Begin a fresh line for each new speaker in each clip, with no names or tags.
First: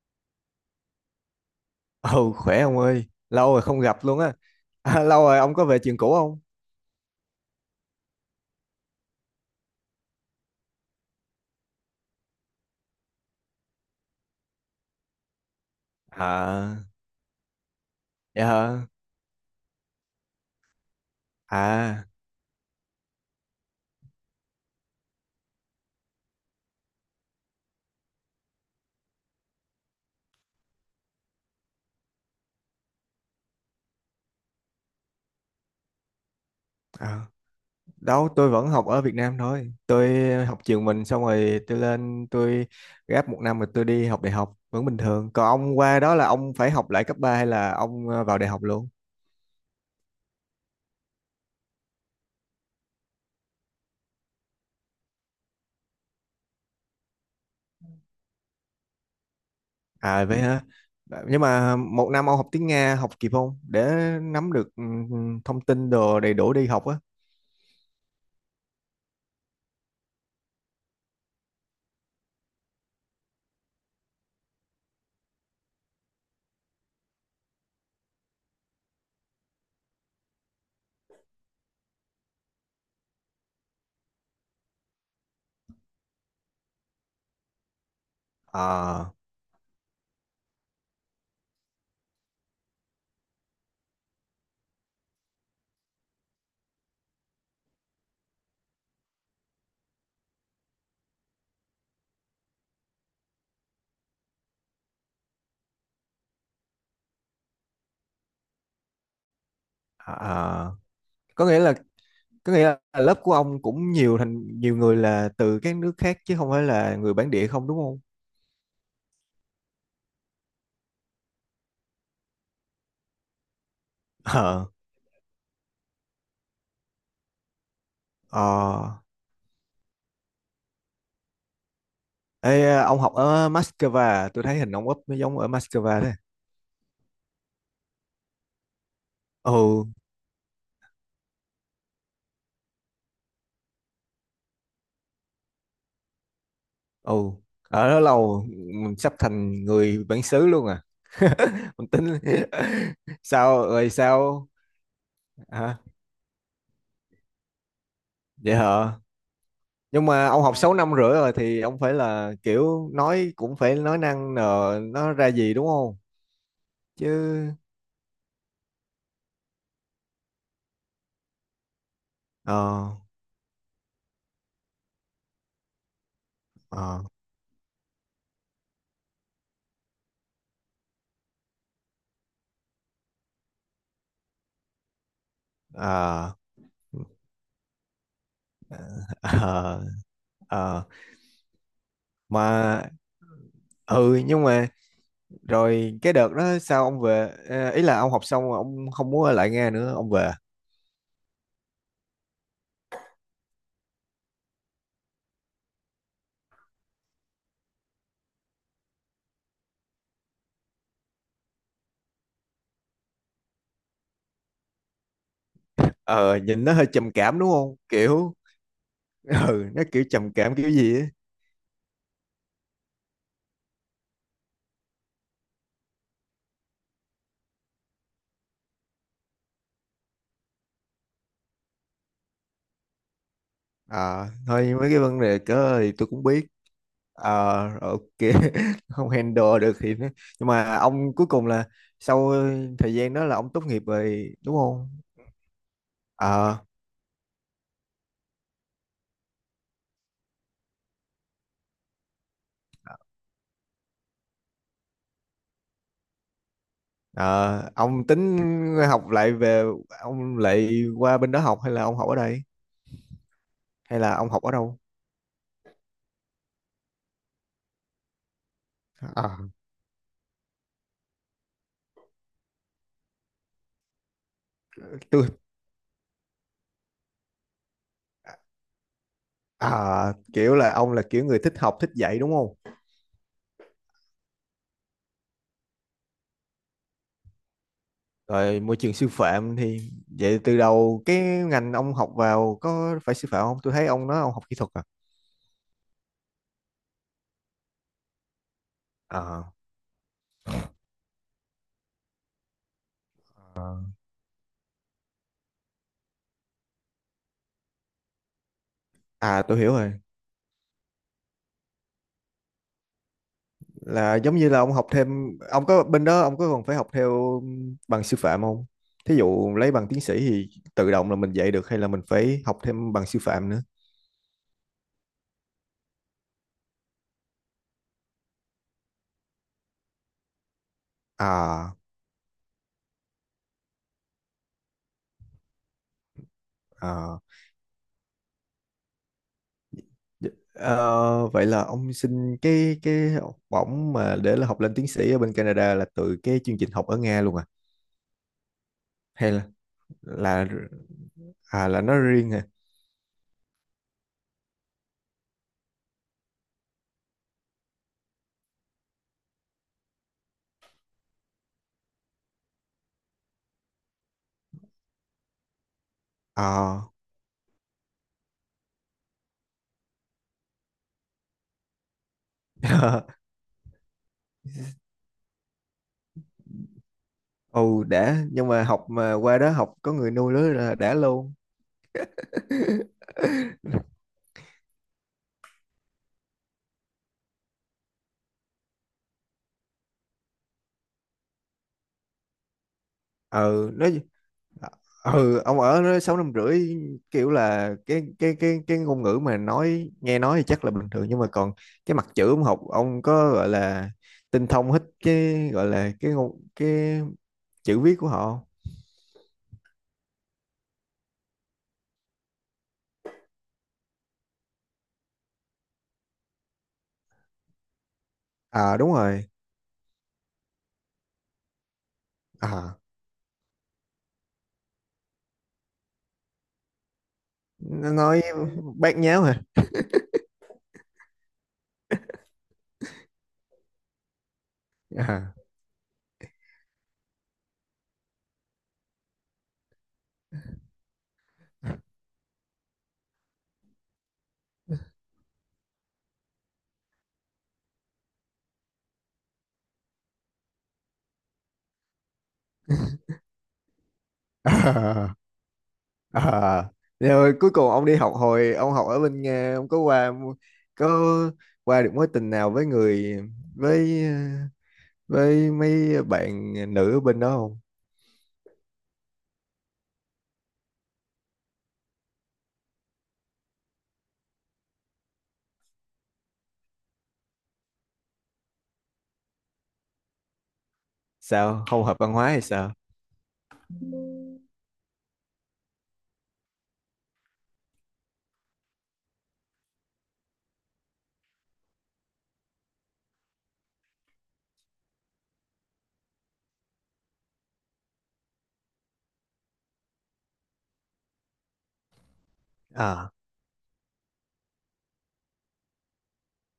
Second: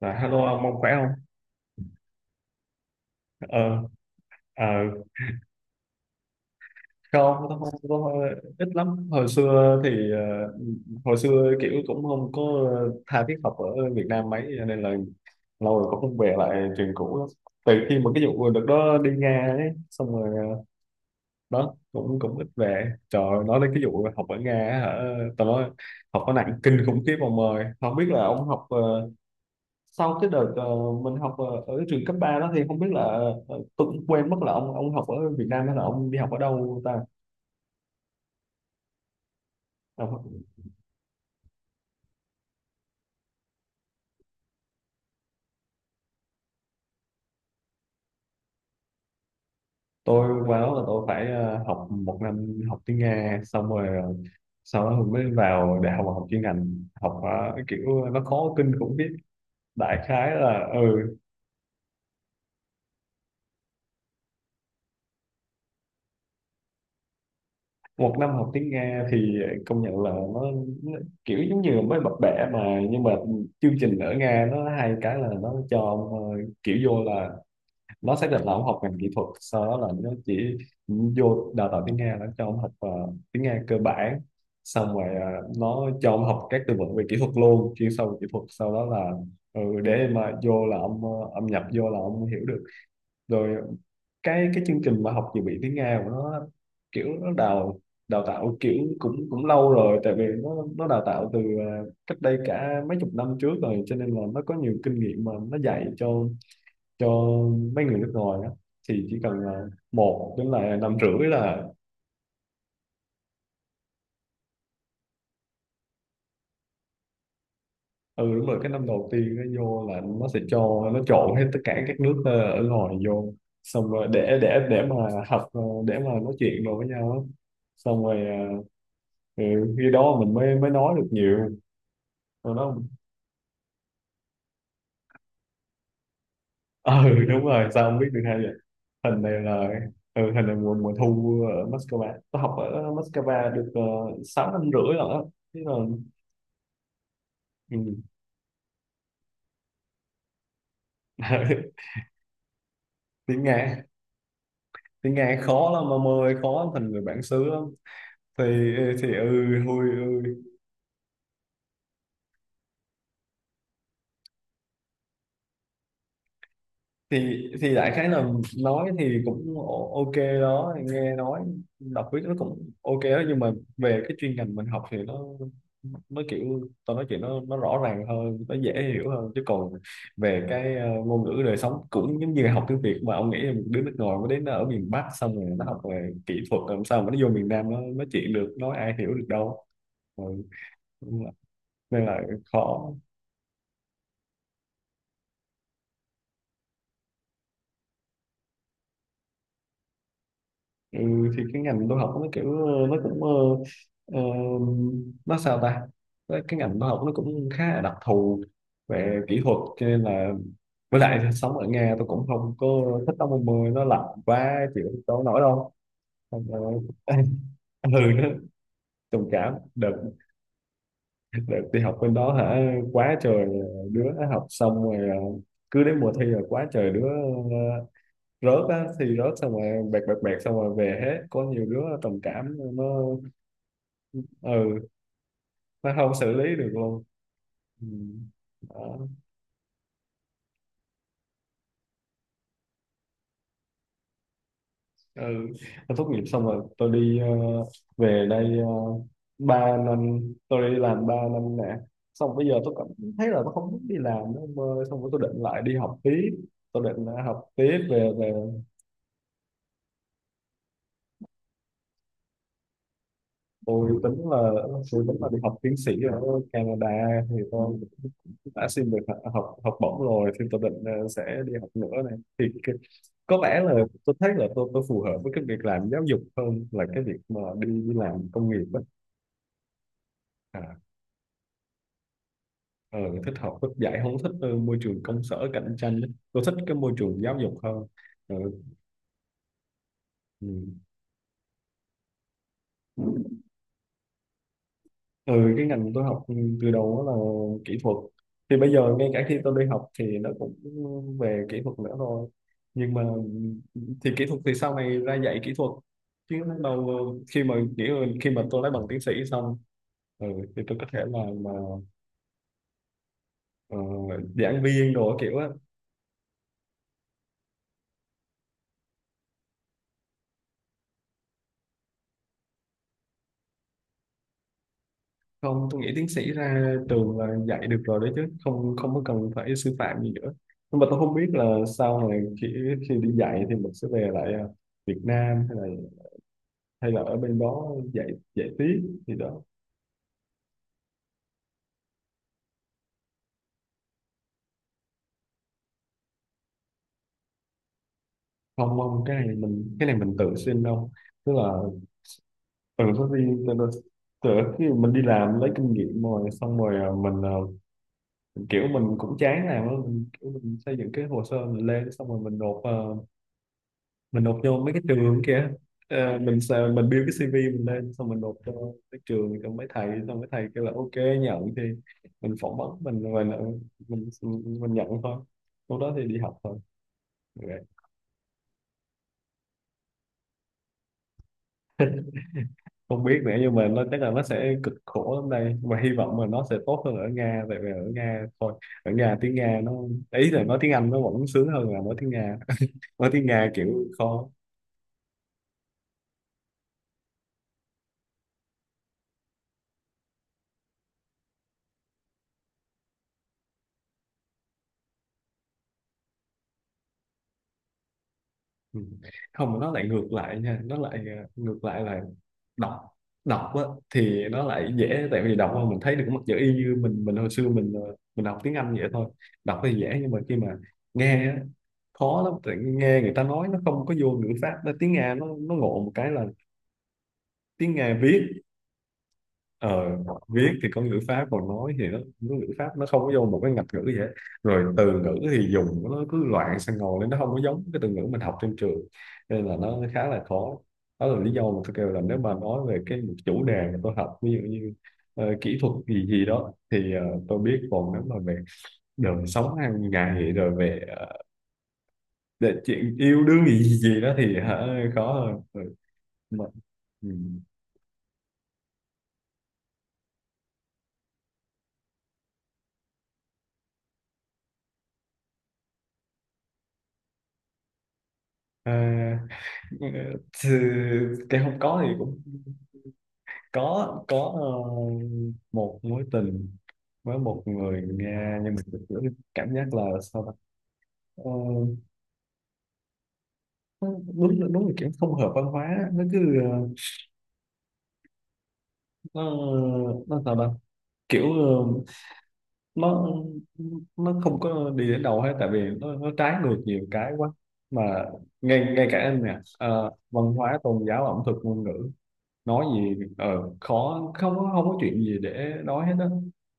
Dạ, hello ông khỏe không?
Ừ, khỏe ông ơi. Lâu rồi không
Ờ,
gặp luôn á.
à,
À, lâu rồi ông có về trường cũ không?
không, tôi không có ít lắm. Hồi xưa thì hồi xưa kiểu cũng không có tha thiết học ở Việt Nam mấy, cho nên là lâu rồi cũng không về lại
À.
trường cũ lắm. Từ khi mà cái
Dạ
vụ đợt
hả?
đó đi Nga ấy, xong rồi đó
À.
cũng cũng ít về. Trời ơi, nói đến cái vụ học ở Nga á hả? Tao nói học nó nặng kinh khủng khiếp ông ơi. Không biết là ông học sau cái đợt mình học ở trường cấp 3 đó thì không biết là tôi cũng quên mất là ông học ở Việt Nam hay là ông đi học ở đâu ta.
À. Đâu, tôi vẫn học ở Việt Nam thôi. Tôi
Học-
học trường mình xong rồi tôi lên. Tôi gap một năm rồi tôi đi học đại học. Vẫn bình thường. Còn ông qua đó là ông phải học lại cấp 3 hay là ông vào đại học luôn?
tôi qua đó là tôi phải học 1 năm học tiếng Nga xong rồi sau đó mới vào đại học học chuyên ngành học kiểu nó khó kinh khủng biết, đại
À
khái
vậy hả.
là ừ.
Nhưng mà một năm ông học tiếng Nga học kịp không? Để nắm được thông tin đồ đầy đủ đi học á?
Một năm học tiếng Nga thì công nhận là nó kiểu giống như mới bập bẹ mà nhưng mà chương trình ở Nga nó hay cái là nó cho ông, kiểu vô là nó xác định là ông học ngành kỹ thuật, sau đó là nó chỉ vô đào tạo tiếng Nga, nó cho ông học tiếng Nga cơ bản, xong rồi nó cho ông học các từ vựng về kỹ thuật luôn, chuyên sâu về kỹ thuật, sau đó là
À,
ừ, để mà vô là ông ông nhập vô là ông hiểu được. Rồi cái chương trình mà học dự bị tiếng Nga của nó kiểu nó đào đào tạo kiểu cũng cũng lâu rồi, tại vì nó đào tạo từ cách đây cả mấy chục năm trước rồi, cho nên là nó có nhiều kinh nghiệm mà nó dạy cho cho mấy người nước ngoài đó, thì chỉ cần là
à,
một đến
à.
là năm rưỡi
có nghĩa
là
là có nghĩa là lớp của ông cũng nhiều, thành nhiều người là từ các nước khác chứ không phải là người bản địa, không đúng không?
ừ đúng rồi. Cái năm đầu tiên nó vô là nó sẽ cho nó trộn hết tất cả các nước ở ngoài vô, xong rồi để
Ờ.
để để mà học để mà nói chuyện rồi với nhau á. Xong rồi
Ờ.
ờ, ừ, khi đó mình mới mới nói được nhiều rồi đó.
Ê, ông học ở Moscow à? Tôi thấy hình ông úp nó giống ở Moscow đấy.
Ừ, đúng rồi, sao không biết được hay vậy. Hình này là
Ừ,
ừ, hình này mùa mùa thu ở Moscow, tôi học ở Moscow được 6 năm rưỡi rồi đó. Thế là
ừ. Ở
ừ.
đó lâu mình sắp thành người bản xứ luôn à. Mình tính
Tiếng
sao
Nga,
rồi sao?
tiếng Nga khó
Hả?
lắm ông ơi, khó thành người bản xứ lắm. thì
Vậy hả?
thì ừ hôi
Nhưng mà
ừ,
ông học 6 năm rưỡi rồi thì ông phải là kiểu nói cũng phải nói năng nờ nó ra gì đúng không?
thì
Chứ
thì đại khái là nói thì cũng ok đó, nghe nói đọc viết nó
ờ
cũng ok đó, nhưng mà về cái chuyên ngành mình học thì nó kiểu tao
ờ
nói chuyện nó rõ ràng hơn, nó dễ hiểu hơn, chứ còn về cái ngôn ngữ đời sống cũng giống như học tiếng Việt mà ông nghĩ là một đứa nước ngoài mới đến nó ở miền Bắc xong rồi nó học về
ờ
kỹ thuật, làm sao mà nó vô miền Nam nó nói chuyện được, nói ai hiểu được đâu.
ờ
Ừ.
ờ.
Nên là
mà
khó.
ừ nhưng mà rồi cái đợt đó sao ông về? Ờ, ý là ông học xong rồi ông không muốn ở lại Nga nữa ông về?
Ừ, thì cái ngành tôi học nó kiểu nó cũng ờ, nó sao ta, cái ngành tôi học nó cũng khá là đặc thù về kỹ thuật, cho nên là với lại sống ở Nga tôi cũng không có thích, tắm mùa mưa nó lạnh quá chịu đâu nổi đâu.
Ờ
Xong
Nhìn nó
rồi-
hơi trầm cảm đúng không
ừ, nó
kiểu?
trầm cảm
Ừ, nó
đợt,
kiểu trầm cảm kiểu gì á.
đợt đi học bên đó hả, quá trời đứa học xong rồi cứ đến mùa thi là quá trời đứa ờ, rớt á thì rớt, xong rồi bẹt bẹt bẹt, xong rồi về hết, có nhiều đứa trầm cảm nó
Ờ Thôi
ừ,
mấy cái vấn đề cỡ
nó
thì tôi
không
cũng
xử
biết.
lý được luôn. Ừ.
Ok.
Đó.
Không handle được thì nó- Nhưng mà ông cuối cùng là sau thời gian đó là ông tốt nghiệp rồi đúng không?
Ừ, tôi tốt nghiệp xong
ờ
rồi tôi đi về đây 3 năm, tôi đi làm 3 năm nè, xong bây giờ tôi cảm thấy là tôi không muốn đi làm nữa ông ơi, xong rồi tôi định lại đi học tiếp, tôi định học
Ờ,
tiếp
ông
về về
tính học lại về, ông lại qua bên đó học hay là ông học ở đây
tôi
hay là
tính
ông học ở
là,
đâu?
tôi tính là đi học tiến sĩ ở Canada, thì tôi đã xin được học
Ờ,
học học bổng rồi, thì tôi định sẽ đi học nữa này thì có vẻ là tôi thấy là tôi phù hợp
tôi
với cái việc làm giáo dục hơn là cái việc mà đi đi làm công nghiệp ấy.
kiểu là
À,
ông là kiểu người thích học thích dạy đúng không?
ờ, thích học thích dạy, không thích môi trường công sở cạnh tranh ấy, tôi thích cái môi trường giáo dục hơn. Ờ,
Rồi môi trường sư phạm thì vậy từ đầu cái ngành ông học vào có phải sư
ừ.
phạm không? Tôi thấy ông nói ông học kỹ thuật à?
Ừ, cái ngành tôi học từ đầu đó là kỹ thuật, thì bây giờ ngay cả khi
À,
tôi đi học thì nó cũng về kỹ thuật nữa rồi, nhưng mà thì kỹ thuật thì sau này ra dạy kỹ thuật, chứ lúc đầu khi mà nghĩ là khi mà tôi lấy bằng tiến sĩ
à,
xong
tôi hiểu rồi.
ừ, thì tôi có thể là mà ờ,
Là giống như là
giảng
ông học
viên đồ kiểu
thêm,
á.
ông có bên đó ông có còn phải học theo bằng sư phạm không? Thí dụ lấy bằng tiến sĩ thì tự động là mình dạy được hay là mình phải học thêm bằng sư phạm nữa?
Không, tôi nghĩ tiến sĩ ra trường là dạy được rồi đấy, chứ không không có cần phải sư phạm gì nữa, nhưng mà tôi không biết là
À.
sau này khi khi đi dạy thì mình sẽ về lại Việt Nam hay là ở
À.
bên đó dạy, dạy tiếp thì đó.
Dạ, vậy là ông xin cái học bổng mà để là học lên tiến sĩ ở bên Canada là từ cái chương trình học ở Nga luôn à?
Không không, cái
Hay
này
là
mình, cái này mình tự
là
xin đâu, tức là
à, là nó riêng hả?
từ có đi từ, từ từ khi mình đi làm lấy kinh nghiệm rồi xong rồi à, mình à, kiểu mình cũng chán làm á, mình, kiểu mình xây dựng cái hồ sơ mình lên xong rồi mình nộp à, mình nộp vô mấy cái trường kia. Ờ, mình
À.
build cái CV mình lên xong mình nộp cho cái trường, cho mấy thầy, xong mấy thầy kêu là ok nhận thì mình phỏng vấn mình rồi mình mình nhận thôi, lúc đó thì đi học thôi.
Ồ đã. Nhưng mà học mà qua đó học có người nuôi đó là đã luôn.
Không biết nữa, nhưng mà nó chắc là nó sẽ cực khổ lắm đây, mà hy vọng là nó sẽ tốt hơn ở Nga, tại vì ở Nga thôi, ở Nga tiếng Nga nó, ý là nói tiếng Anh nó vẫn sướng hơn là nói tiếng Nga, nói tiếng Nga
Ừ,
kiểu
nó.
khó.
Ờ, ừ, ông ở đó 6 năm rưỡi, kiểu là cái ngôn ngữ mà nói nghe nói thì chắc là bình thường nhưng mà còn cái mặt chữ ông học ông có gọi là tinh thông hết cái gọi là cái ngôn, cái chữ viết của họ không?
Ừ. Không, nó lại ngược lại nha, nó lại ngược lại là đọc đọc á, thì nó lại dễ tại vì đọc mà mình thấy được mặt chữ y như mình hồi xưa mình mình học tiếng Anh
À
vậy
đúng
thôi.
rồi.
Đọc thì dễ, nhưng mà khi mà nghe á, khó lắm, tại
À,
nghe người ta nói nó không có vô ngữ pháp. Nó tiếng Nga nó ngộ một cái là tiếng
nó
Nga
nói
viết
bát nháo hả?
ờ, viết thì có ngữ pháp, còn nói thì nó ngữ pháp nó không có vô một cái ngạch ngữ gì hết, rồi từ ngữ
À.
thì dùng nó cứ loạn sang ngồi lên, nó không có giống cái từ ngữ mình học trên trường, nên là nó khá là khó. Đó là lý do mà tôi kêu là nếu mà nói về cái chủ đề mà tôi học ví dụ như kỹ thuật gì gì đó thì tôi biết, còn nếu mà về đời sống hàng ngày rồi về để chuyện yêu đương gì gì gì đó thì hả, khó
À.
hơn. Ừ. Mà-
À.
ừ.
Rồi cuối cùng ông đi học hồi ông học ở bên Nga ông có qua được mối tình nào với người, với mấy bạn nữ ở bên đó không?
À, ừ, thì cái không có thì cũng có một mối tình với một người Nga, nhưng mà thực cảm giác là sao ta. Ờ,
Sao không hợp văn hóa hay sao?
nó đúng là kiểu không hợp văn hóa, nó cứ nó nó sao ta, kiểu nó nó không có đi đến đâu hết, tại vì nó trái ngược nhiều cái quá, mà ngay ngay cả anh nè văn hóa, tôn giáo, ẩm thực, ngôn ngữ, nói gì
À,
ờ khó, không có chuyện gì để nói hết đó.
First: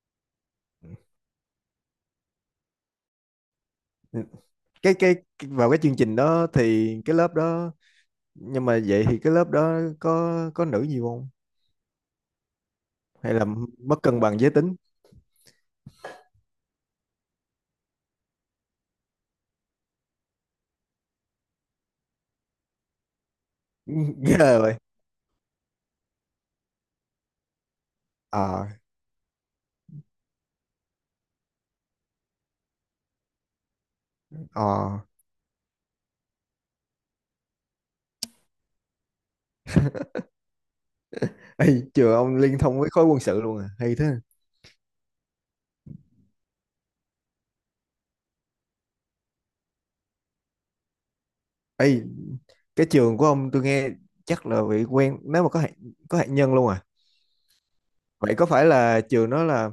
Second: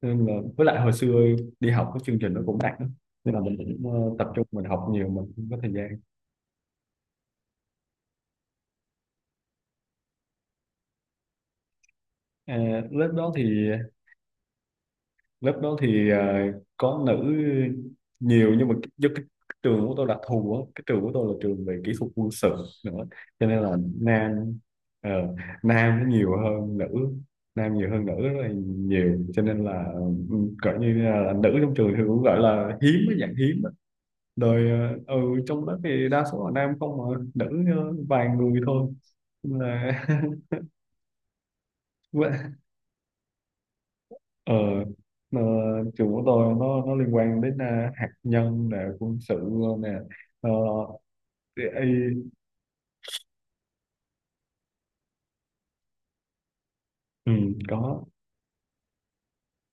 Nên là với lại hồi xưa đi học cái chương trình nó cũng nặng lắm, nên là mình cũng tập trung mình học
cái
nhiều, mình không có
vào
thời
cái
gian.
chương trình đó thì cái lớp đó, nhưng mà vậy thì cái lớp đó có nữ nhiều không?
À, lớp đó
Hay là
thì,
mất cân bằng giới tính?
lớp đó thì à, có nữ nhiều, nhưng mà do cái trường của tôi đặc thù á, cái trường của tôi là trường về kỹ thuật quân sự nữa, cho nên là nam
Ghê rồi.
ờ, nam nó nhiều hơn nữ, nam nhiều hơn nữ rất là
ờ
nhiều, cho nên là ừ, gọi như là nữ trong trường thì cũng gọi là hiếm, cái dạng hiếm á. Rồi
ờ
ờ, ừ, trong lớp thì đa số là nam không, mà nữ vài người thôi. Nên là
Ê, trường ông liên thông với khối quân sự luôn à hay thế?
ờ, ờ, trường của tôi nó liên quan đến à, hạt nhân nè, quân sự nè, ờ, AI.
Ê, cái trường của ông tôi nghe chắc là bị quen, nếu mà có hạt nhân luôn à?
Ừ, có.
Vậy có phải là trường đó là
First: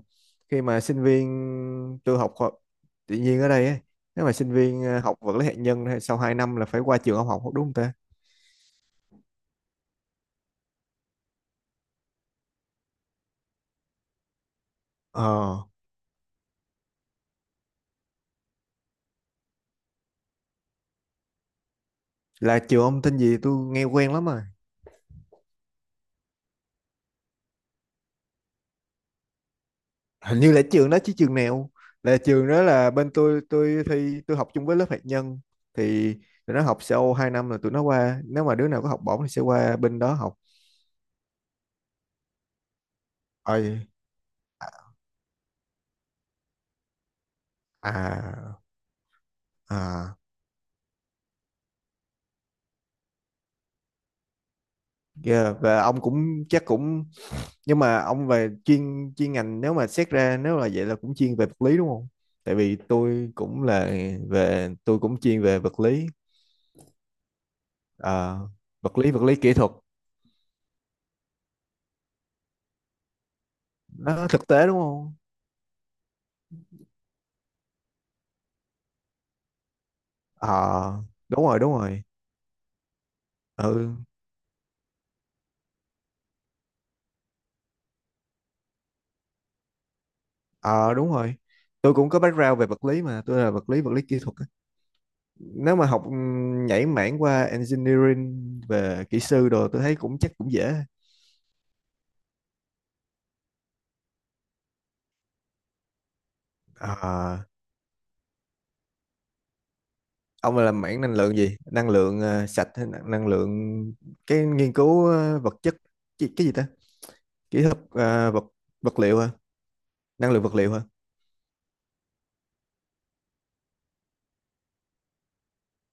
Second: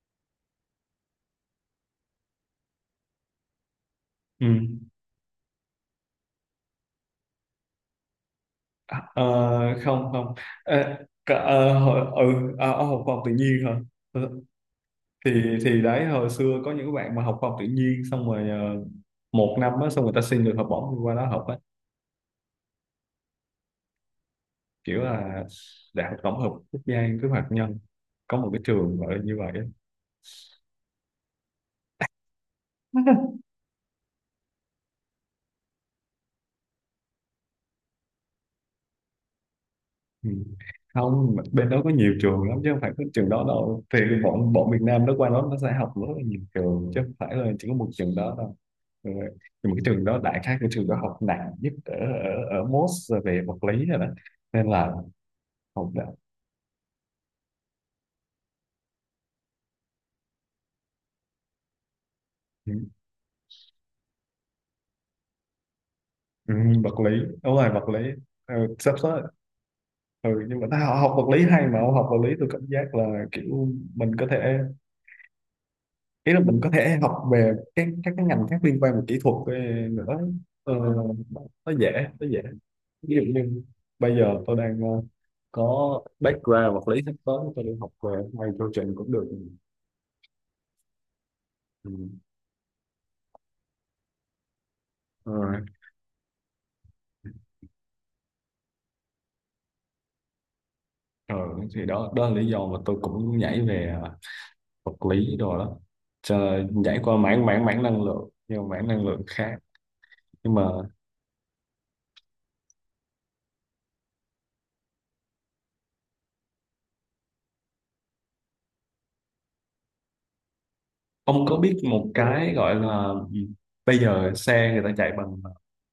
khi mà sinh viên tôi học khoa tự nhiên ở đây ấy, nếu mà
Ừ.
sinh viên học vật lý hạt nhân thì sau 2 năm là phải qua trường ông học đúng không ta?
À, không không, à, cả, hồi, ở học khoa học tự nhiên hả. Ừ, thì
Ờ,
thì đấy hồi xưa có những bạn mà học khoa học tự nhiên xong rồi 1 năm á, xong người ta xin được học bổng đi qua đó học á,
là trường ông tên gì tôi nghe quen lắm mà.
kiểu là đại học tổng hợp quốc gia nghiên cứu hạt nhân, có một cái trường gọi là như vậy á.
Hình như là trường đó chứ trường nào. Là trường đó là, bên tôi thi tôi học chung với lớp hạt nhân thì tụi nó học sau 2 năm là tụi nó qua, nếu mà đứa nào có học bổng thì sẽ qua bên đó
Ừ.
học.
Không, bên đó có nhiều trường lắm, chứ không phải có trường đó
Ờ,
đâu, thì bọn bọn Việt Nam nó qua đó nó sẽ học rất là nhiều trường, chứ không phải là chỉ có một trường đó đâu.
à,
Ừ. Nhưng mà cái trường
à,
đó, đại khái cái trường đó học nặng nhất ở ở Moss về vật lý rồi đó, nên là
yeah. Và
học
ông
đã.
cũng chắc cũng nhưng mà ông về chuyên chuyên ngành nếu mà xét ra nếu là vậy là cũng chuyên về vật lý đúng không, tại
Ừ,
vì tôi cũng là về tôi cũng chuyên về vật lý.
ừ, vật lý, đúng rồi, vật lý.
Ờ,
Ừ, sắp
vật lý,
tới
vật lý kỹ thuật.
ừ, nhưng mà tao học vật lý hay mà không học vật lý, tôi cảm giác là kiểu mình có
Nó thực
thể,
tế đúng không?
ý là mình có thể học về các cái ngành khác liên quan về kỹ thuật nữa. Ờ,
Ờ đúng rồi
nó
đúng
dễ,
rồi.
nó dễ, ví dụ như
Ừ.
bây giờ tôi đang có background vật lý, sắp tới tôi đi học về hai chương cũng được. Ừ.
Ờ đúng rồi, tôi cũng có background về vật lý mà tôi là vật lý, vật lý kỹ thuật á.
Ừ.
Nếu mà học nhảy mảng qua engineering về kỹ sư đồ tôi thấy cũng chắc cũng dễ.
Ừ, thì đó, đó là lý do mà tôi cũng nhảy về vật lý đồ đó. Chờ, nhảy qua
Ờ
mảng mảng mảng năng lượng, nhưng mảng năng lượng khác. Nhưng
ông là
mà
làm mảng năng lượng gì, năng lượng sạch hay năng năng lượng cái nghiên cứu vật chất? Cái gì ta? Kỹ thuật vật vật liệu hả? Năng lượng vật liệu hả?
ông có biết một cái gọi là gì? Bây giờ xe người ta chạy bằng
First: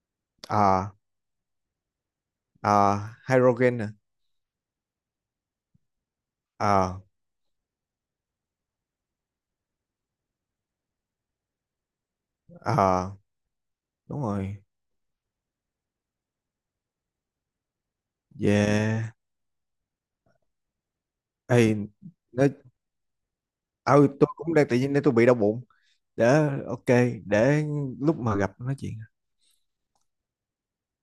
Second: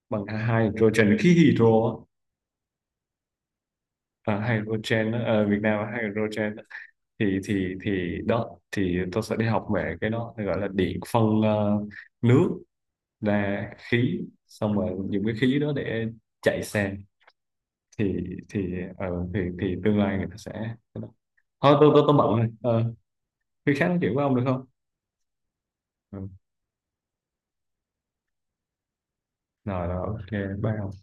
bằng
À.
hydrogen, khí hydro á.
À, hydrogen hả?
À, hydrogen á, Việt Nam là hydrogen.
À.
Thì thì đó, thì tôi sẽ đi học về cái đó gọi là điện phân nước
À
ra khí,
đúng rồi.
xong rồi dùng cái khí đó để chạy xe. thì thì ờ,
Yeah.
thì thì tương lai người ta sẽ,
Ê,
thôi tôi tôi bận rồi
nói,
khi khác nói
ờ,
chuyện với
tôi
ông được
cũng
không.
đang tự nhiên để tôi bị đau bụng.
Ừ.
Để ok. Để lúc mà gặp nói chuyện.
Rồi rồi, ok, bye ông.